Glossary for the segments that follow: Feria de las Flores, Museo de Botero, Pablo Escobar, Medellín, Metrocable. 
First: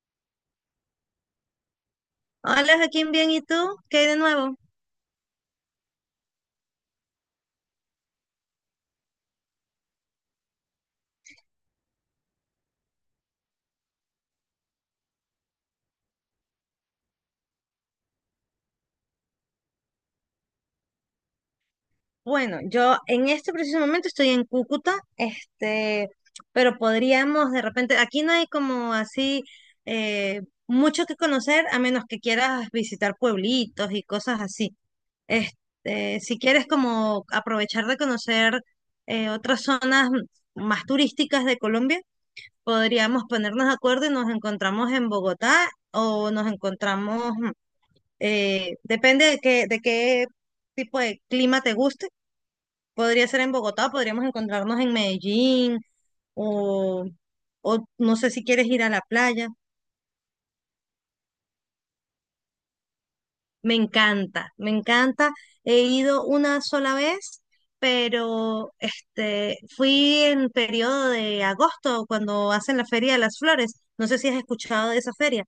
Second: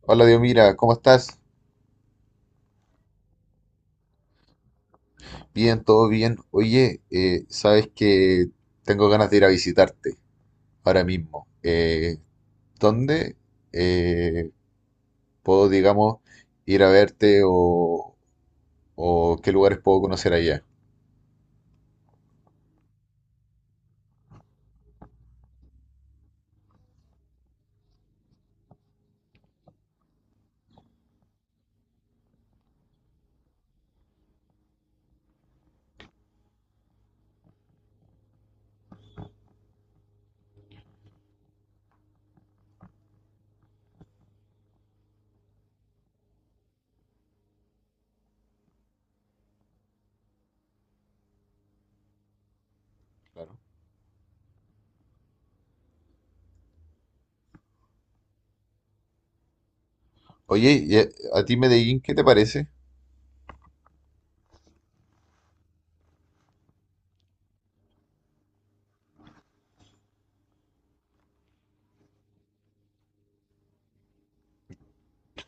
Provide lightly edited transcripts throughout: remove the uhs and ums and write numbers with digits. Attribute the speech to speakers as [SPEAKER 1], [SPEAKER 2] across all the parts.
[SPEAKER 1] Hola, Dios, mira, ¿cómo estás?
[SPEAKER 2] Hola Joaquín, bien, ¿y tú? ¿Qué hay de nuevo?
[SPEAKER 1] Bien, todo bien. Oye, sabes que tengo ganas de ir a visitarte ahora mismo. ¿Dónde eh, puedo, digamos, ir a verte o qué lugares puedo conocer allá?
[SPEAKER 2] Bueno, yo en este preciso momento estoy en Cúcuta, pero podríamos de repente, aquí no hay como así mucho que conocer a menos que quieras visitar pueblitos y cosas así. Si quieres como aprovechar de conocer otras zonas más turísticas de Colombia, podríamos ponernos de acuerdo y nos encontramos en Bogotá o nos encontramos. Depende de qué tipo de clima te guste. Podría ser en
[SPEAKER 1] Claro.
[SPEAKER 2] Bogotá, podríamos encontrarnos en Medellín o, o no sé si quieres ir a la playa.
[SPEAKER 1] Oye, ¿y a ti Medellín qué te parece?
[SPEAKER 2] Me encanta, me encanta. He ido una sola vez, pero fui en periodo de agosto cuando hacen la Feria de las Flores. No sé si has escuchado de esa feria.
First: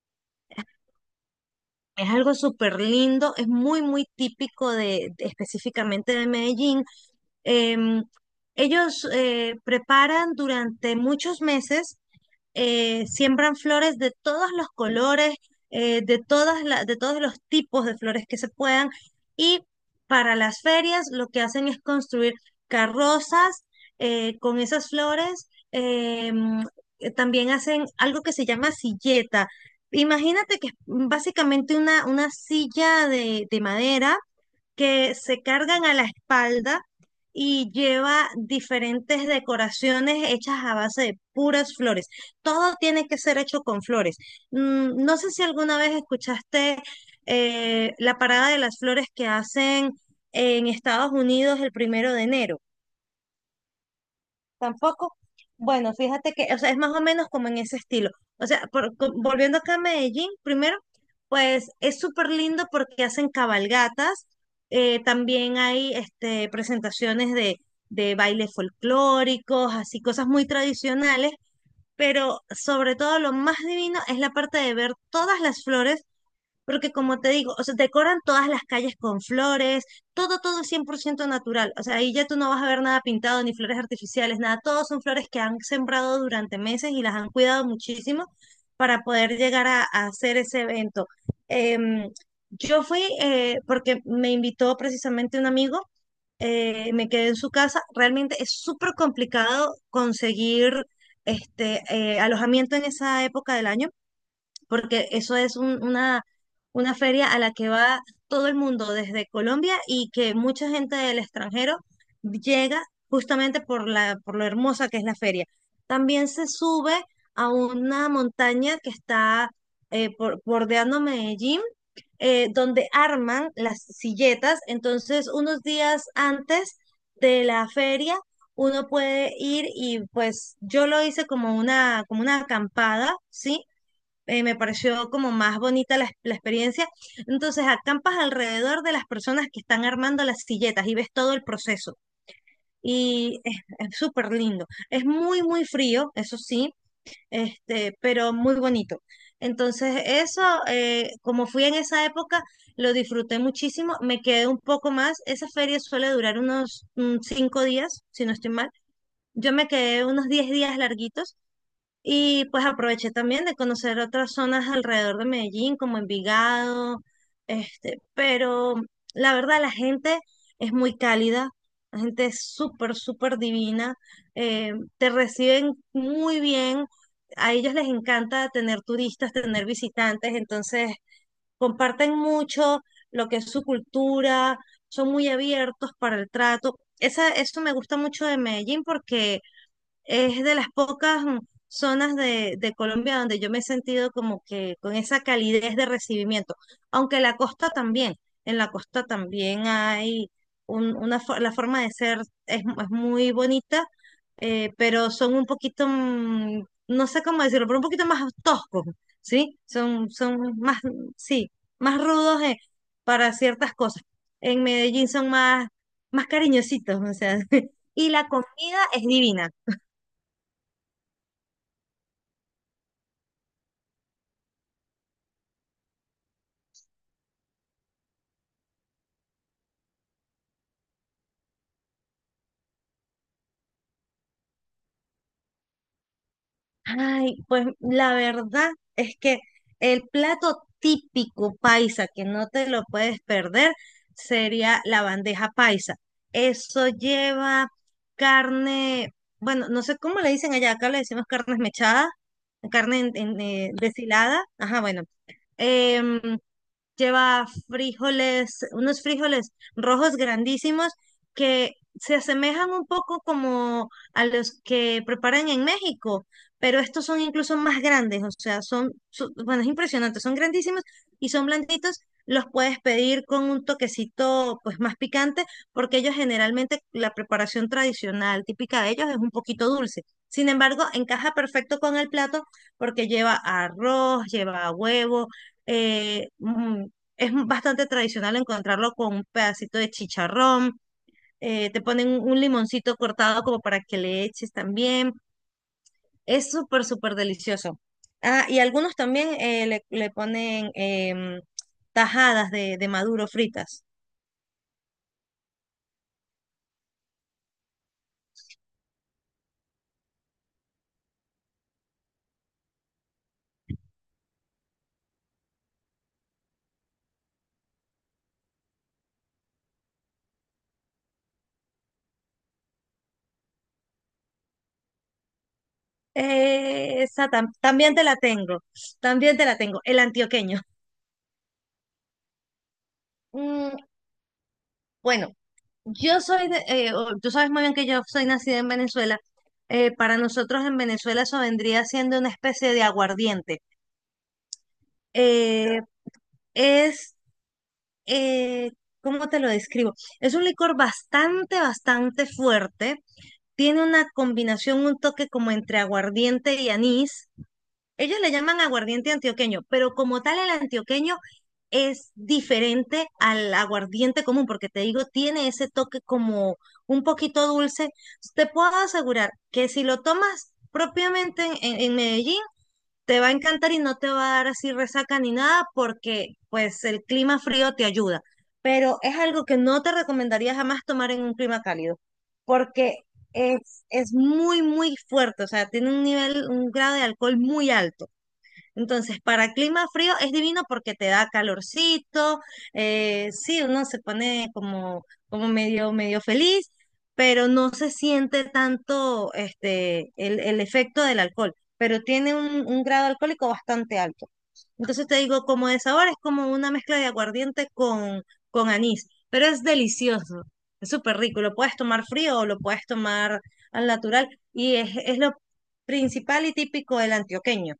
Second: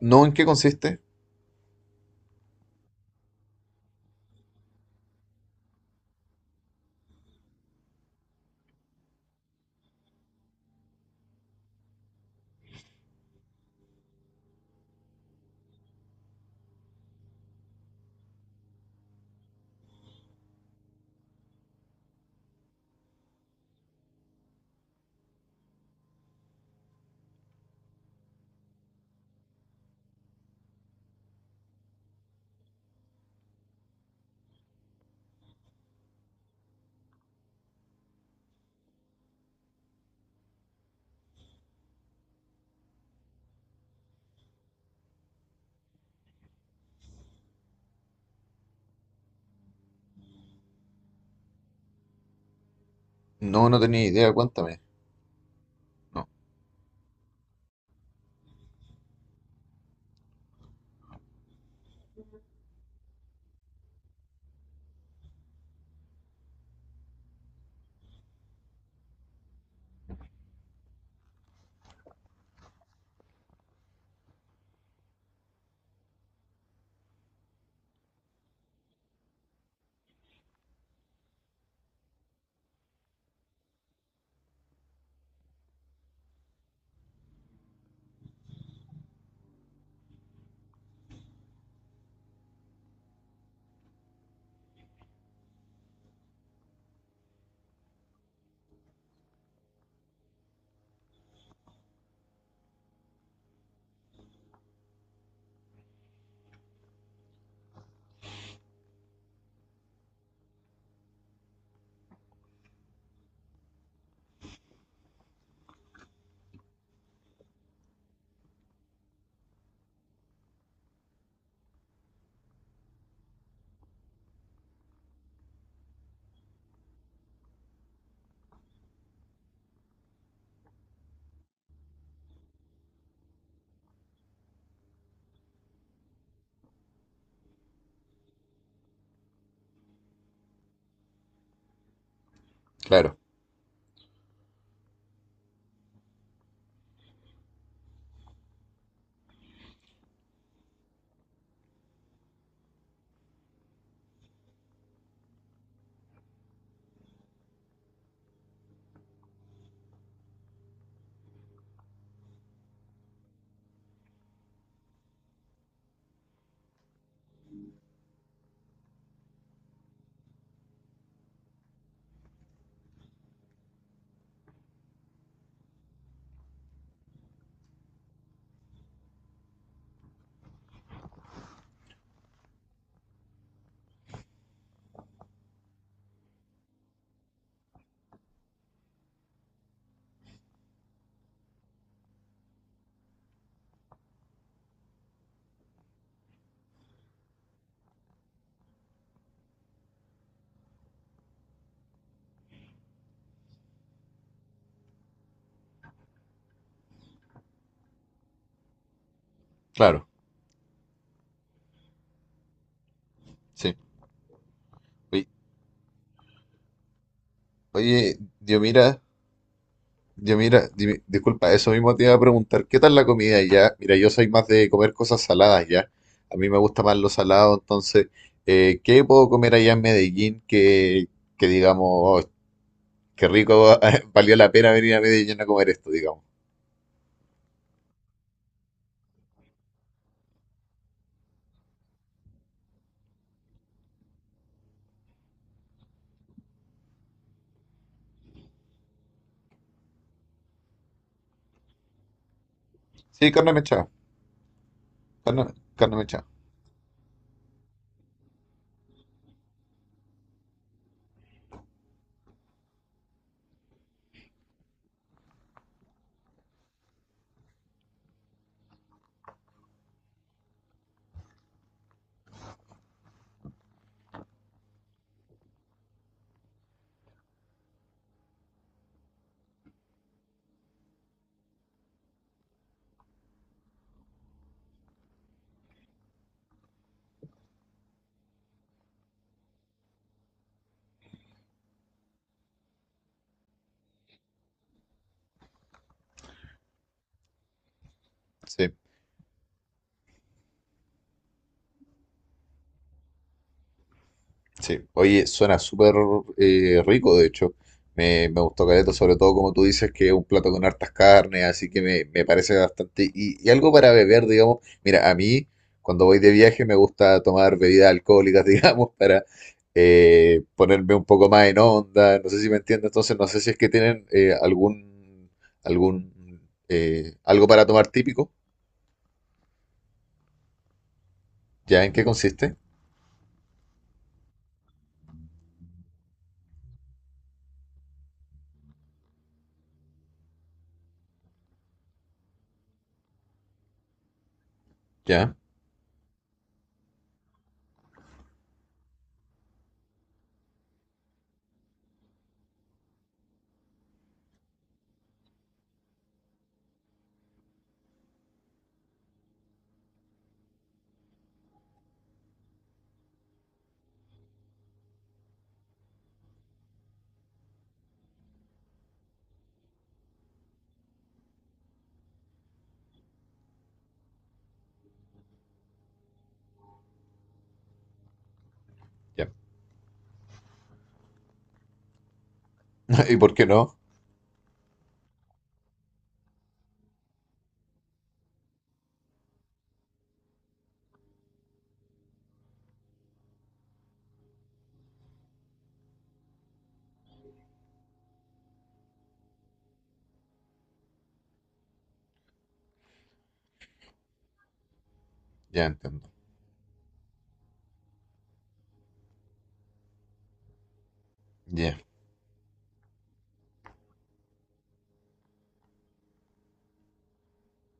[SPEAKER 1] ¿No? ¿En qué consiste?
[SPEAKER 2] Es algo súper lindo, es muy, muy típico específicamente de Medellín. Em, Ellos preparan durante muchos meses, siembran flores de todos los colores, de de todos los tipos de flores que se puedan. Y para las ferias lo que hacen es construir carrozas con esas flores. También hacen algo que se llama silleta. Imagínate que es básicamente una silla de madera que se cargan a la espalda y lleva diferentes decoraciones hechas a base de puras flores. Todo tiene que ser hecho con flores. No sé si alguna vez escuchaste la parada de las flores que hacen en Estados Unidos el 1 de enero.
[SPEAKER 1] No, no tenía idea, cuéntame.
[SPEAKER 2] Tampoco. Bueno,
[SPEAKER 1] No,
[SPEAKER 2] fíjate que, o sea, es más o menos como en ese estilo. O sea, volviendo acá a Medellín, primero, pues es súper lindo porque hacen cabalgatas, también hay presentaciones de bailes folclóricos, así cosas muy tradicionales, pero sobre todo lo más divino es la parte de ver todas las flores porque como te digo, o sea, decoran todas las calles con flores, todo, todo es 100% natural. O sea, ahí ya tú no vas a ver nada pintado, ni flores artificiales, nada. Todos son flores que han sembrado durante meses y las han cuidado muchísimo para poder llegar a hacer ese evento. Em, yo fui porque me invitó precisamente un amigo, me quedé en su casa. Realmente es súper complicado conseguir alojamiento en esa época del año porque eso es una feria a la que va todo el mundo desde Colombia y que mucha gente del extranjero llega justamente por por lo hermosa que es la feria. También se sube a una montaña que está bordeando Medellín donde arman las silletas. Entonces, unos días antes de la feria, uno puede ir y pues yo lo hice como como una acampada, ¿sí? Me pareció como más bonita la experiencia. Entonces acampas alrededor de las personas que están armando las silletas y ves todo el proceso.
[SPEAKER 1] claro,
[SPEAKER 2] Y es súper lindo. Es muy, muy frío, eso sí, pero muy bonito. Entonces eso, como fui en esa época, lo disfruté muchísimo. Me quedé un poco más. Esa feria suele durar unos 5 días, si no estoy mal. Yo me quedé unos 10 días larguitos y pues aproveché también de conocer otras zonas alrededor de Medellín, como Envigado, pero la verdad la gente es muy cálida, la gente es súper, súper divina, te reciben muy bien, a ellos les encanta tener turistas, tener visitantes, entonces comparten mucho lo que es su cultura, son muy abiertos para el trato. Esa, eso me gusta mucho de Medellín porque es de las pocas zonas de Colombia donde yo me he sentido como que con esa calidez de recibimiento, aunque la costa también, en la costa también hay la forma de ser es muy bonita, pero son un poquito, no sé cómo decirlo, pero un poquito más toscos, ¿sí?
[SPEAKER 1] claro,
[SPEAKER 2] Son, son más, sí, más rudos para ciertas
[SPEAKER 1] sí.
[SPEAKER 2] cosas. En Medellín
[SPEAKER 1] Oye,
[SPEAKER 2] son más, más cariñositos, o sea, y
[SPEAKER 1] oye,
[SPEAKER 2] la
[SPEAKER 1] Dios,
[SPEAKER 2] comida
[SPEAKER 1] mira.
[SPEAKER 2] es divina.
[SPEAKER 1] Yo mira, dime- disculpa, eso mismo te iba a preguntar, ¿qué tal la comida ya? Mira, yo soy más de comer cosas saladas ya. A mí me gusta más lo salado, entonces, ¿qué puedo comer allá en Medellín que digamos, oh, qué rico, valió la pena venir a Medellín a comer esto, digamos?
[SPEAKER 2] Ay, pues la verdad es que el plato típico paisa que no te lo puedes perder sería la bandeja paisa. Eso lleva carne, bueno, no sé cómo le dicen allá, acá le decimos carne mechada, carne
[SPEAKER 1] Sí, carne mechada,
[SPEAKER 2] deshilada. Ajá, bueno.
[SPEAKER 1] carne, carne
[SPEAKER 2] em,
[SPEAKER 1] mechada,
[SPEAKER 2] Lleva frijoles, unos frijoles rojos grandísimos que se asemejan un poco como a los que preparan en México, pero estos son incluso más grandes, o sea, bueno, es impresionante, son grandísimos y son blanditos. Los puedes pedir con un toquecito pues más picante, porque ellos generalmente la preparación tradicional típica de ellos es un poquito dulce. Sin embargo, encaja perfecto con el plato porque lleva arroz, lleva huevo, eh, mm, es bastante tradicional encontrarlo con un pedacito de chicharrón, te ponen un limoncito cortado como para que le eches también. Es súper, súper delicioso. Ah, y
[SPEAKER 1] sí.
[SPEAKER 2] algunos también le ponen tajadas de maduro fritas.
[SPEAKER 1] Sí, oye, suena súper rico, de hecho. Me gustó caleta, sobre todo como tú dices, que es un plato con hartas carnes, así que me parece bastante. Y algo para beber, digamos. Mira, a mí, cuando voy de viaje, me gusta tomar bebidas alcohólicas, digamos, para ponerme un poco más en onda. No sé si me entiendes, entonces no sé si es que tienen algún, algún,
[SPEAKER 2] Esa
[SPEAKER 1] algo para tomar
[SPEAKER 2] también te la
[SPEAKER 1] típico.
[SPEAKER 2] tengo, también te la tengo, el antioqueño.
[SPEAKER 1] ¿Ya? ¿En qué consiste?
[SPEAKER 2] Mm, bueno, yo soy tú sabes muy bien que yo soy nacida en Venezuela. Para nosotros en Venezuela eso vendría siendo una especie de aguardiente.
[SPEAKER 1] ¿Ya?
[SPEAKER 2] Eh, es, eh, ¿Cómo te lo describo? Es un licor bastante, bastante fuerte. Tiene una combinación, un toque como entre aguardiente y anís. Ellos le llaman aguardiente antioqueño, pero como tal el antioqueño es diferente al aguardiente común, porque te digo, tiene ese toque como un poquito dulce. Te puedo asegurar que si lo tomas propiamente en, en Medellín, te va a encantar y no te va a dar así resaca ni nada porque pues el clima frío te ayuda, pero es
[SPEAKER 1] ¿Ya?
[SPEAKER 2] algo que no te recomendaría jamás tomar en un clima cálido porque
[SPEAKER 1] ¿Y por qué no?
[SPEAKER 2] es muy, muy fuerte, o sea, tiene un nivel, un grado de alcohol muy alto. Entonces, para clima frío es divino porque te da calorcito, sí, uno se pone como medio, medio feliz, pero no se siente tanto el efecto del alcohol, pero tiene un grado alcohólico bastante alto. Entonces te digo,
[SPEAKER 1] Ya
[SPEAKER 2] como de
[SPEAKER 1] entiendo.
[SPEAKER 2] sabor es como una mezcla de aguardiente con anís, pero es delicioso, es súper rico, lo puedes
[SPEAKER 1] Ya.
[SPEAKER 2] tomar frío o lo puedes tomar al natural y es lo principal y típico del antioqueño.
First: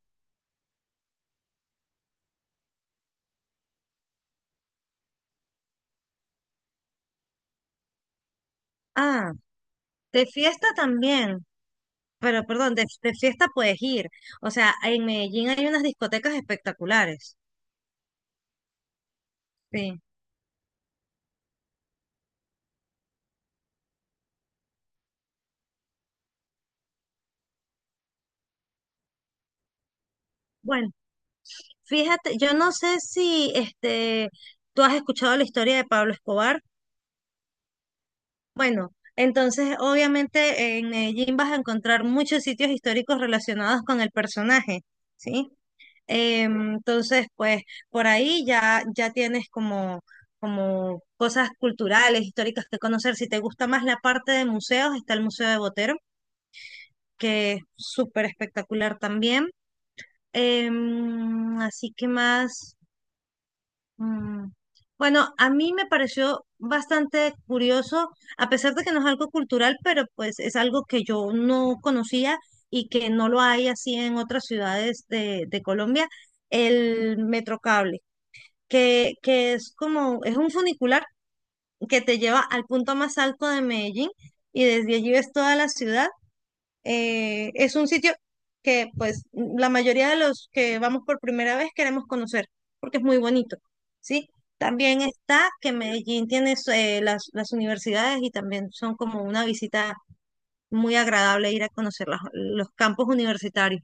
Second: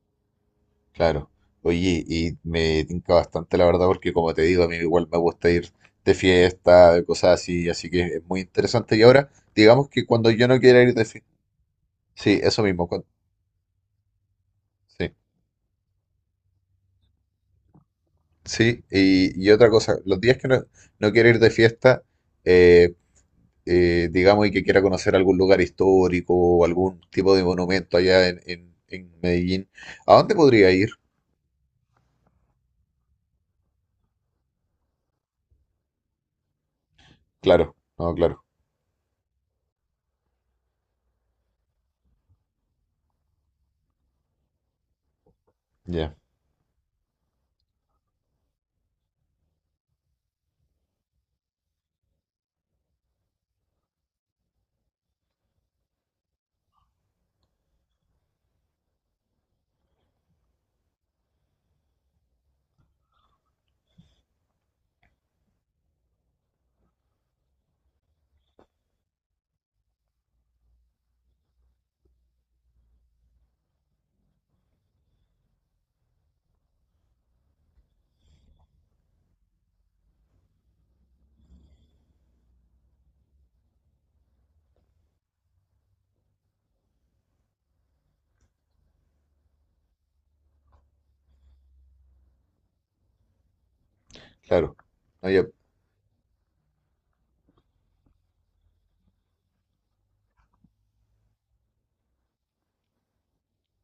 [SPEAKER 1] Claro. Oye, y me tinca bastante la verdad porque como te digo, a mí igual me gusta ir de fiesta, de cosas así, así que es muy interesante. Y ahora,
[SPEAKER 2] Ah,
[SPEAKER 1] digamos que
[SPEAKER 2] de
[SPEAKER 1] cuando yo no
[SPEAKER 2] fiesta
[SPEAKER 1] quiera ir de fiesta,
[SPEAKER 2] también,
[SPEAKER 1] sí,
[SPEAKER 2] pero
[SPEAKER 1] eso
[SPEAKER 2] perdón,
[SPEAKER 1] mismo, cuan-
[SPEAKER 2] de fiesta puedes ir. O sea, en
[SPEAKER 1] sí,
[SPEAKER 2] Medellín hay unas discotecas espectaculares.
[SPEAKER 1] sí, y otra cosa,
[SPEAKER 2] Sí.
[SPEAKER 1] los días que no, no quiero ir de fiesta, eh, digamos, y que quiera conocer algún lugar histórico o algún tipo de monumento allá en Medellín, ¿a dónde podría ir?
[SPEAKER 2] Bueno, fíjate, yo no sé si tú has escuchado la historia de Pablo Escobar.
[SPEAKER 1] Claro, no, claro,
[SPEAKER 2] Bueno, entonces obviamente en Medellín vas a encontrar muchos sitios históricos relacionados con el personaje, ¿sí?
[SPEAKER 1] ya,
[SPEAKER 2] Entonces, pues por ahí ya tienes como cosas culturales, históricas que conocer. Si te gusta más la parte de museos, está el Museo de Botero, que es súper espectacular también. Así que más. mm, Bueno, a mí me pareció bastante curioso, a pesar de que no es algo cultural, pero pues es algo que yo no conocía y que no lo hay así en otras ciudades de Colombia, el Metrocable, que es como, es un funicular que te lleva al punto más alto de Medellín y desde allí ves toda la ciudad. Es un sitio que pues la mayoría de los que vamos por primera vez queremos conocer porque es muy bonito, ¿sí?
[SPEAKER 1] claro.
[SPEAKER 2] También
[SPEAKER 1] No, ya.
[SPEAKER 2] está que Medellín tiene las universidades y también son como una visita muy agradable ir a conocer los campos universitarios.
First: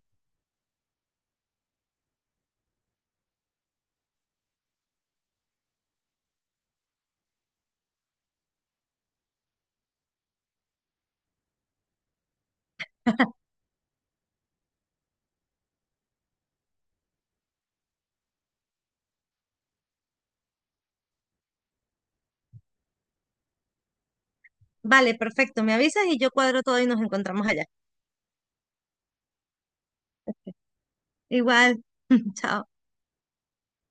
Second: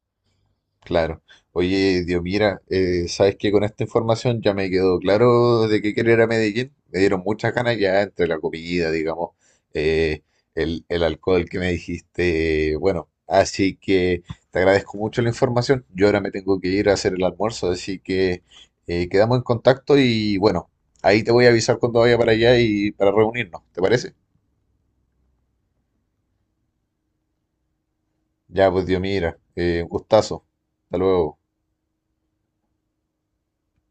[SPEAKER 1] Claro. Oye, Dios, mira, sabes que con esta información ya me quedó claro de qué querer a Medellín. Me dieron muchas ganas ya entre la comida, digamos, eh, el alcohol que me dijiste. Bueno, así que te agradezco mucho la información. Yo ahora me tengo que ir a hacer el almuerzo, así que quedamos en contacto y bueno, ahí te voy a avisar cuando vaya para allá y para reunirnos, ¿te parece?
[SPEAKER 2] Vale, perfecto, me avisas y yo cuadro todo y nos encontramos allá.
[SPEAKER 1] Ya, pues Dios, mira, un gustazo. Hasta luego.
[SPEAKER 2] Igual, chao.